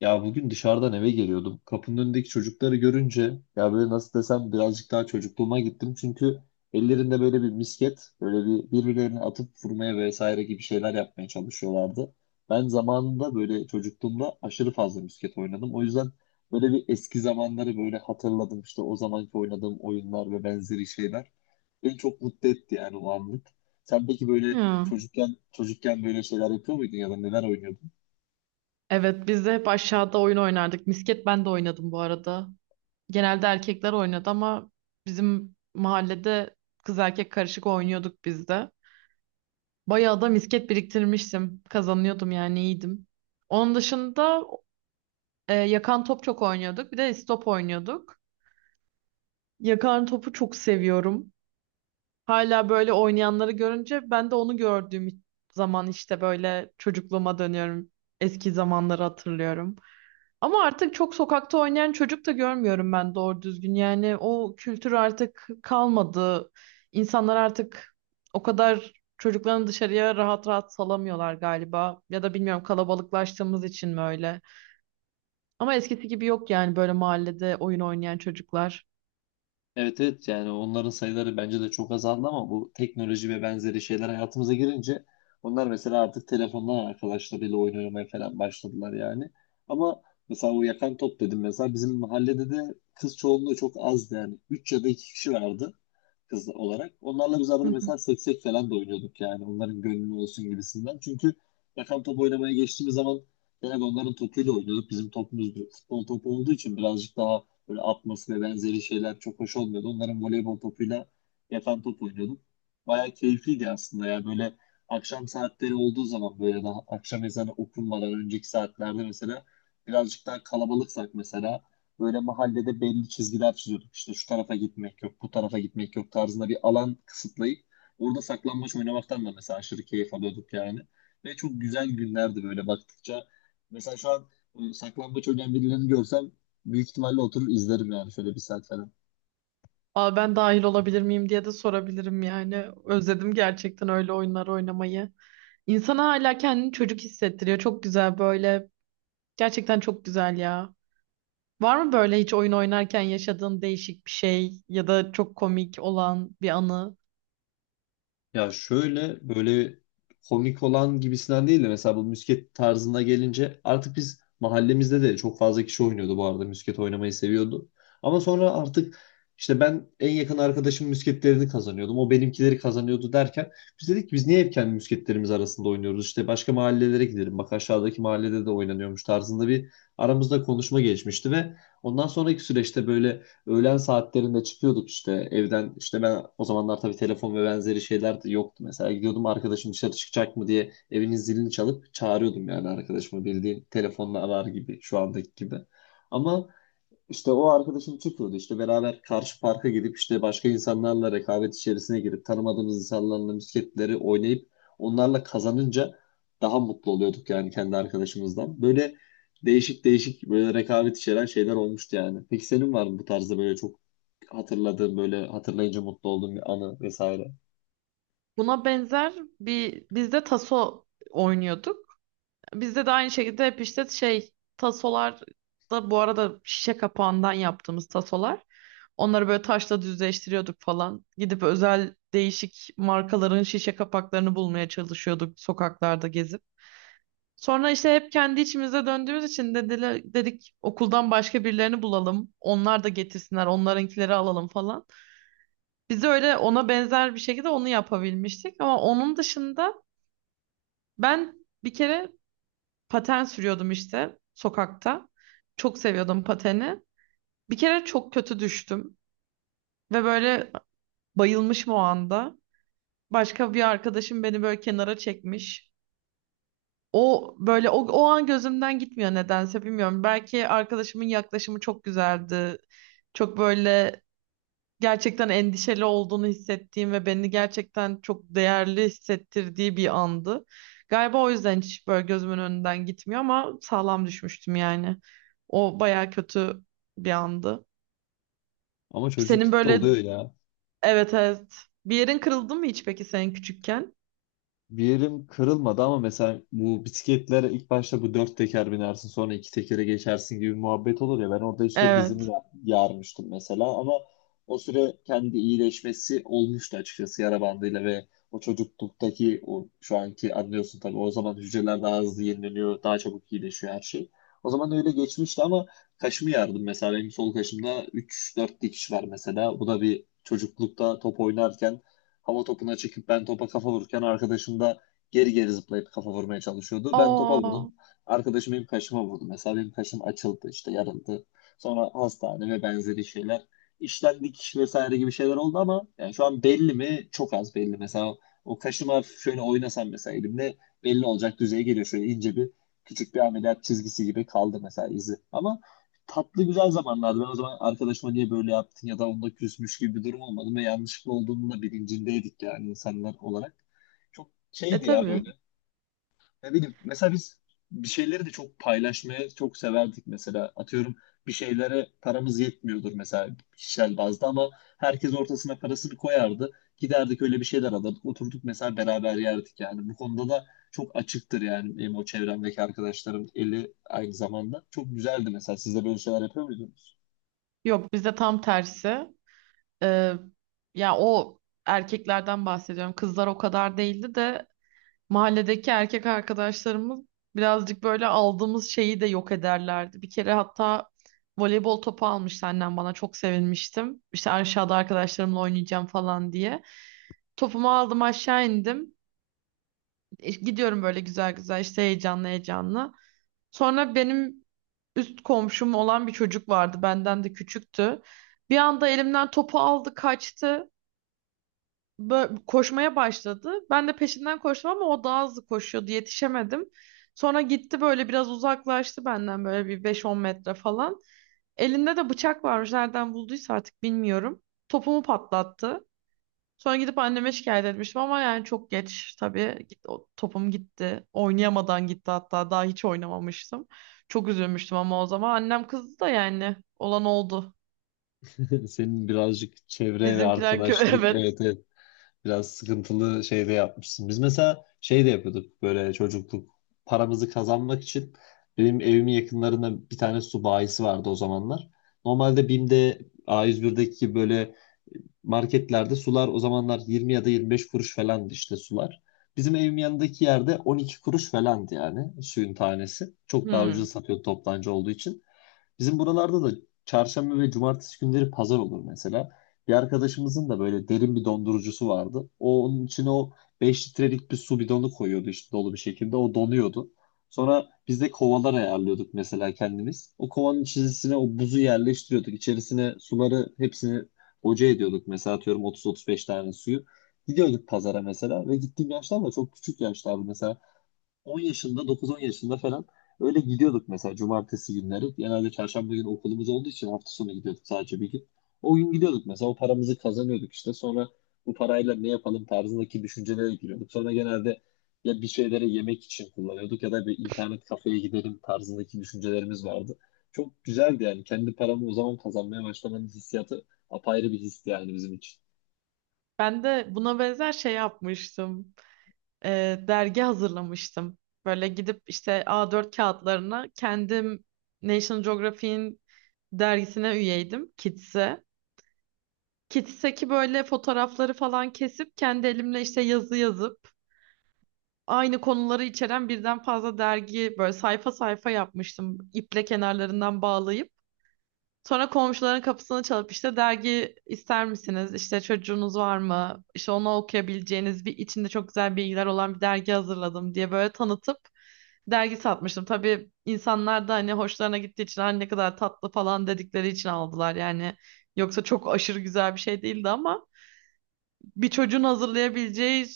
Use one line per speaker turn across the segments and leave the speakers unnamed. Ya bugün dışarıdan eve geliyordum. Kapının önündeki çocukları görünce ya böyle nasıl desem birazcık daha çocukluğuma gittim. Çünkü ellerinde böyle bir misket, böyle bir birbirlerine atıp vurmaya vesaire gibi şeyler yapmaya çalışıyorlardı. Ben zamanında böyle çocukluğumda aşırı fazla misket oynadım. O yüzden böyle bir eski zamanları böyle hatırladım. İşte o zamanki oynadığım oyunlar ve benzeri şeyler beni çok mutlu etti yani o anlık. Sen peki böyle
Ya.
çocukken böyle şeyler yapıyor muydun ya da neler oynuyordun?
Evet biz de hep aşağıda oyun oynardık. Misket ben de oynadım bu arada. Genelde erkekler oynadı ama bizim mahallede kız erkek karışık oynuyorduk biz de. Bayağı da misket biriktirmiştim. Kazanıyordum yani iyiydim. Onun dışında yakan top çok oynuyorduk. Bir de istop oynuyorduk. Yakan topu çok seviyorum. Hala böyle oynayanları görünce ben de onu gördüğüm zaman işte böyle çocukluğuma dönüyorum. Eski zamanları hatırlıyorum. Ama artık çok sokakta oynayan çocuk da görmüyorum ben doğru düzgün. Yani o kültür artık kalmadı. İnsanlar artık o kadar çocuklarını dışarıya rahat rahat salamıyorlar galiba. Ya da bilmiyorum kalabalıklaştığımız için mi öyle. Ama eskisi gibi yok yani böyle mahallede oyun oynayan çocuklar.
Evet evet, yani onların sayıları bence de çok azaldı ama bu teknoloji ve benzeri şeyler hayatımıza girince onlar mesela artık telefondan arkadaşlarıyla oyun oynamaya falan başladılar yani. Ama mesela o yakan top dedim, mesela bizim mahallede de kız çoğunluğu çok azdı yani. Üç ya da 2 kişi vardı kız olarak. Onlarla biz
Hı
arada
hı.
mesela seksek falan da oynuyorduk yani, onların gönlü olsun gibisinden. Çünkü yakan top oynamaya geçtiğimiz zaman genelde onların topuyla oynuyorduk. Bizim topumuz futbol topu olduğu için birazcık daha böyle atması ve benzeri şeyler çok hoş olmuyordu. Onların voleybol topuyla yakan top oynuyordum. Bayağı keyifliydi aslında ya. Böyle akşam saatleri olduğu zaman, böyle daha akşam ezanı okunmadan önceki saatlerde mesela birazcık daha kalabalıksak mesela böyle mahallede belli çizgiler çiziyorduk. İşte şu tarafa gitmek yok, bu tarafa gitmek yok tarzında bir alan kısıtlayıp orada saklambaç oynamaktan da mesela aşırı keyif alıyorduk yani. Ve çok güzel günlerdi böyle baktıkça. Mesela şu an saklambaç oynayan birilerini görsem büyük ihtimalle oturur izlerim yani, şöyle bir saat falan.
Aa, ben dahil olabilir miyim diye de sorabilirim yani. Özledim gerçekten öyle oyunlar oynamayı. İnsana hala kendini çocuk hissettiriyor. Çok güzel böyle. Gerçekten çok güzel ya. Var mı böyle hiç oyun oynarken yaşadığın değişik bir şey ya da çok komik olan bir anı?
Ya şöyle böyle komik olan gibisinden değil de mesela bu misket tarzına gelince, artık biz mahallemizde de çok fazla kişi oynuyordu bu arada, misket oynamayı seviyordu. Ama sonra artık işte ben en yakın arkadaşım misketlerini kazanıyordum. O benimkileri kazanıyordu derken biz dedik ki biz niye hep kendi misketlerimiz arasında oynuyoruz? İşte başka mahallelere gidelim. Bak aşağıdaki mahallede de oynanıyormuş tarzında bir aramızda konuşma geçmişti. Ve ondan sonraki süreçte böyle öğlen saatlerinde çıkıyorduk işte evden. İşte ben o zamanlar tabii telefon ve benzeri şeyler de yoktu. Mesela gidiyordum, arkadaşım dışarı çıkacak mı diye evinin zilini çalıp çağırıyordum yani arkadaşımı, bildiğin telefonla arar gibi şu andaki gibi. Ama işte o arkadaşım çıkıyordu. İşte beraber karşı parka gidip işte başka insanlarla rekabet içerisine girip tanımadığımız insanlarla misketleri oynayıp onlarla kazanınca daha mutlu oluyorduk yani kendi arkadaşımızdan. Böyle değişik değişik böyle rekabet içeren şeyler olmuştu yani. Peki senin var mı bu tarzda böyle çok hatırladığın, böyle hatırlayınca mutlu olduğun bir anı vesaire?
Buna benzer bir biz de taso oynuyorduk. Bizde de aynı şekilde hep işte şey tasolar da bu arada şişe kapağından yaptığımız tasolar. Onları böyle taşla düzleştiriyorduk falan. Gidip özel değişik markaların şişe kapaklarını bulmaya çalışıyorduk sokaklarda gezip. Sonra işte hep kendi içimize döndüğümüz için dediler, dedik okuldan başka birilerini bulalım. Onlar da getirsinler, onlarınkileri alalım falan. Biz de öyle ona benzer bir şekilde onu yapabilmiştik. Ama onun dışında ben bir kere paten sürüyordum işte sokakta. Çok seviyordum pateni. Bir kere çok kötü düştüm ve böyle bayılmışım o anda. Başka bir arkadaşım beni böyle kenara çekmiş. O böyle o an gözümden gitmiyor nedense bilmiyorum. Belki arkadaşımın yaklaşımı çok güzeldi. Çok böyle gerçekten endişeli olduğunu hissettiğim ve beni gerçekten çok değerli hissettirdiği bir andı. Galiba o yüzden hiç böyle gözümün önünden gitmiyor ama sağlam düşmüştüm yani. O baya kötü bir andı.
Ama
Senin
çocuklukta
böyle
oluyor ya.
evet, evet, bir yerin kırıldı mı hiç peki senin küçükken?
Bir yerim kırılmadı ama mesela bu bisikletlere ilk başta bu dört teker binersin, sonra iki tekere geçersin gibi muhabbet olur ya, ben orada işte dizimi
Evet.
yarmıştım mesela, ama o süre kendi iyileşmesi olmuştu açıkçası yara bandıyla. Ve o çocukluktaki, o şu anki, anlıyorsun tabii o zaman hücreler daha hızlı yenileniyor, daha çabuk iyileşiyor her şey. O zaman öyle geçmişti ama kaşımı yardım mesela, benim sol kaşımda üç dört dikiş var mesela. Bu da bir çocuklukta top oynarken hava topuna çekip ben topa kafa vururken arkadaşım da geri geri zıplayıp kafa vurmaya çalışıyordu. Ben topa
Aa,
vurdum. Arkadaşım benim kaşıma vurdu. Mesela benim kaşım açıldı, işte yarıldı. Sonra hastane ve benzeri şeyler. İşten dikiş vesaire gibi şeyler oldu ama yani şu an belli mi? Çok az belli. Mesela o kaşıma hafif şöyle oynasam mesela elimle, belli olacak düzeye geliyor. Şöyle ince bir, küçük bir ameliyat çizgisi gibi kaldı mesela izi. Ama tatlı güzel zamanlardı. Ben o zaman arkadaşıma niye böyle yaptın ya da onunla küsmüş gibi bir durum olmadı ve yanlışlıkla olduğunun da bilincindeydik yani insanlar olarak. Çok
e
şeydi ya,
tabii.
böyle ne bileyim, mesela biz bir şeyleri de çok paylaşmaya çok severdik mesela. Atıyorum bir şeylere paramız yetmiyordur mesela kişisel bazda, ama herkes ortasına parasını koyardı. Giderdik, öyle bir şeyler alırdık. Oturduk mesela beraber yerdik yani. Bu konuda da çok açıktır yani benim o çevremdeki arkadaşlarım eli aynı zamanda. Çok güzeldi mesela. Siz de böyle şeyler yapıyor muydunuz?
Yok bizde tam tersi. Ee, ya o erkeklerden bahsediyorum. Kızlar o kadar değildi de mahalledeki erkek arkadaşlarımız birazcık böyle aldığımız şeyi de yok ederlerdi. Bir kere hatta voleybol topu almıştı annem bana çok sevinmiştim. İşte aşağıda arkadaşlarımla oynayacağım falan diye. Topumu aldım aşağı indim. Gidiyorum böyle güzel güzel işte heyecanlı heyecanlı. Sonra benim üst komşum olan bir çocuk vardı. Benden de küçüktü. Bir anda elimden topu aldı kaçtı, koşmaya başladı. Ben de peşinden koştum ama o daha hızlı koşuyordu. Yetişemedim. Sonra gitti böyle biraz uzaklaştı benden böyle bir beş on metre falan. Elinde de bıçak varmış. Nereden bulduysa artık bilmiyorum. Topumu patlattı. Sonra gidip anneme şikayet etmiştim ama yani çok geç tabii. Git, o topum gitti. Oynayamadan gitti hatta. Daha hiç oynamamıştım. Çok üzülmüştüm ama o zaman annem kızdı da yani olan oldu.
Senin birazcık çevre ve
Bizimkiler
arkadaşlık,
evet.
evet evet, biraz sıkıntılı şey de yapmışsın. Biz mesela şey de yapıyorduk böyle çocukluk, paramızı kazanmak için benim evimin yakınlarında bir tane su bayisi vardı o zamanlar. Normalde BİM'de, A101'deki gibi böyle marketlerde sular o zamanlar 20 ya da 25 kuruş falandı işte sular. Bizim evim yanındaki yerde 12 kuruş falandı yani suyun tanesi. Çok daha
Hmm.
ucuz satıyor toptancı olduğu için. Bizim buralarda da çarşamba ve cumartesi günleri pazar olur mesela. Bir arkadaşımızın da böyle derin bir dondurucusu vardı. O onun içine o 5 litrelik bir su bidonu koyuyordu işte dolu bir şekilde. O donuyordu. Sonra biz de kovalar ayarlıyorduk mesela kendimiz. O kovanın içerisine o buzu yerleştiriyorduk. İçerisine suları hepsini boca ediyorduk. Mesela atıyorum 30-35 tane suyu. Gidiyorduk pazara mesela. Ve gittiğim yaşlar da çok küçük yaşlardı mesela. 10 yaşında, 9-10 yaşında falan öyle gidiyorduk mesela cumartesi günleri. Genelde çarşamba günü okulumuz olduğu için hafta sonu gidiyorduk, sadece bir gün. O gün gidiyorduk mesela, o paramızı kazanıyorduk işte. Sonra bu parayla ne yapalım tarzındaki düşüncelere giriyorduk. Sonra genelde ya bir şeylere yemek için kullanıyorduk, ya da bir internet kafeye gidelim tarzındaki düşüncelerimiz vardı. Çok güzeldi yani, kendi paramı o zaman kazanmaya başlamanın hissiyatı apayrı bir histi yani bizim için.
Ben de buna benzer şey yapmıştım. Dergi hazırlamıştım. Böyle gidip işte A4 kağıtlarına kendim National Geographic'in dergisine üyeydim, Kids'e. Kids'teki böyle fotoğrafları falan kesip kendi elimle işte yazı yazıp aynı konuları içeren birden fazla dergi böyle sayfa sayfa yapmıştım. İple kenarlarından bağlayıp. Sonra komşuların kapısını çalıp işte dergi ister misiniz? İşte çocuğunuz var mı? İşte onu okuyabileceğiniz bir içinde çok güzel bilgiler olan bir dergi hazırladım diye böyle tanıtıp dergi satmıştım. Tabii insanlar da hani hoşlarına gittiği için, "Ay ne kadar tatlı" falan dedikleri için aldılar yani. Yoksa çok aşırı güzel bir şey değildi ama bir çocuğun hazırlayabileceği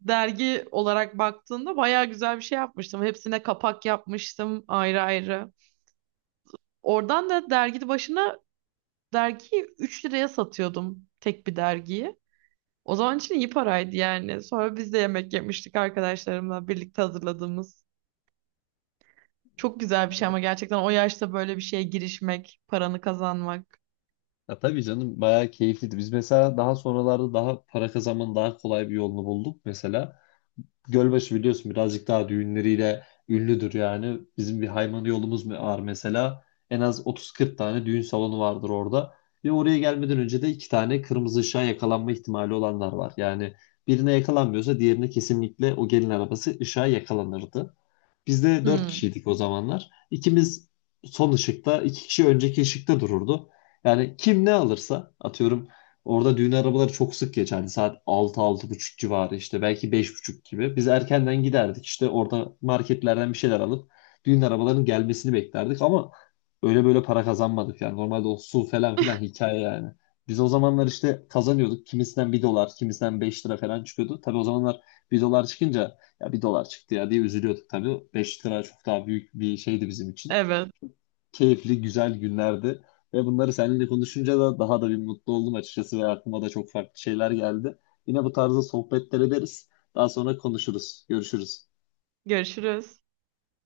dergi olarak baktığında bayağı güzel bir şey yapmıştım. Hepsine kapak yapmıştım ayrı ayrı. Oradan da dergi başına dergiyi 3 liraya satıyordum tek bir dergiyi. O zaman için iyi paraydı yani. Sonra biz de yemek yemiştik arkadaşlarımla birlikte hazırladığımız. Çok güzel
Bu
bir şey
arada
ama gerçekten o yaşta böyle bir şeye girişmek, paranı kazanmak.
ya tabii canım, bayağı keyifliydi. Biz mesela daha sonralarda daha para kazanmanın daha kolay bir yolunu bulduk. Mesela Gölbaşı biliyorsun birazcık daha düğünleriyle ünlüdür yani. Bizim bir Haymana yolumuz mu var mesela. En az 30-40 tane düğün salonu vardır orada. Ve oraya gelmeden önce de iki tane kırmızı ışığa yakalanma ihtimali olanlar var. Yani birine yakalanmıyorsa diğerine, kesinlikle o gelin arabası ışığa yakalanırdı. Biz de dört
Hmm.
kişiydik o zamanlar. İkimiz son ışıkta, iki kişi önceki ışıkta dururdu. Yani kim ne alırsa, atıyorum orada düğün arabaları çok sık geçerdi. Saat altı altı buçuk civarı işte, belki beş buçuk gibi. Biz erkenden giderdik işte, orada marketlerden bir şeyler alıp düğün arabalarının gelmesini beklerdik. Ama öyle böyle para kazanmadık yani. Normalde o su falan filan hikaye yani. Biz o zamanlar işte kazanıyorduk. Kimisinden 1 dolar, kimisinden 5 lira falan çıkıyordu. Tabii o zamanlar 1 dolar çıkınca, ya 1 dolar çıktı ya diye üzülüyorduk tabii. 5 lira çok daha büyük bir şeydi bizim için.
Evet.
Keyifli, güzel günlerdi. Ve bunları seninle konuşunca da daha da bir mutlu oldum açıkçası ve aklıma da çok farklı şeyler geldi. Yine bu tarzda sohbetler ederiz. Daha sonra konuşuruz. Görüşürüz.
Görüşürüz.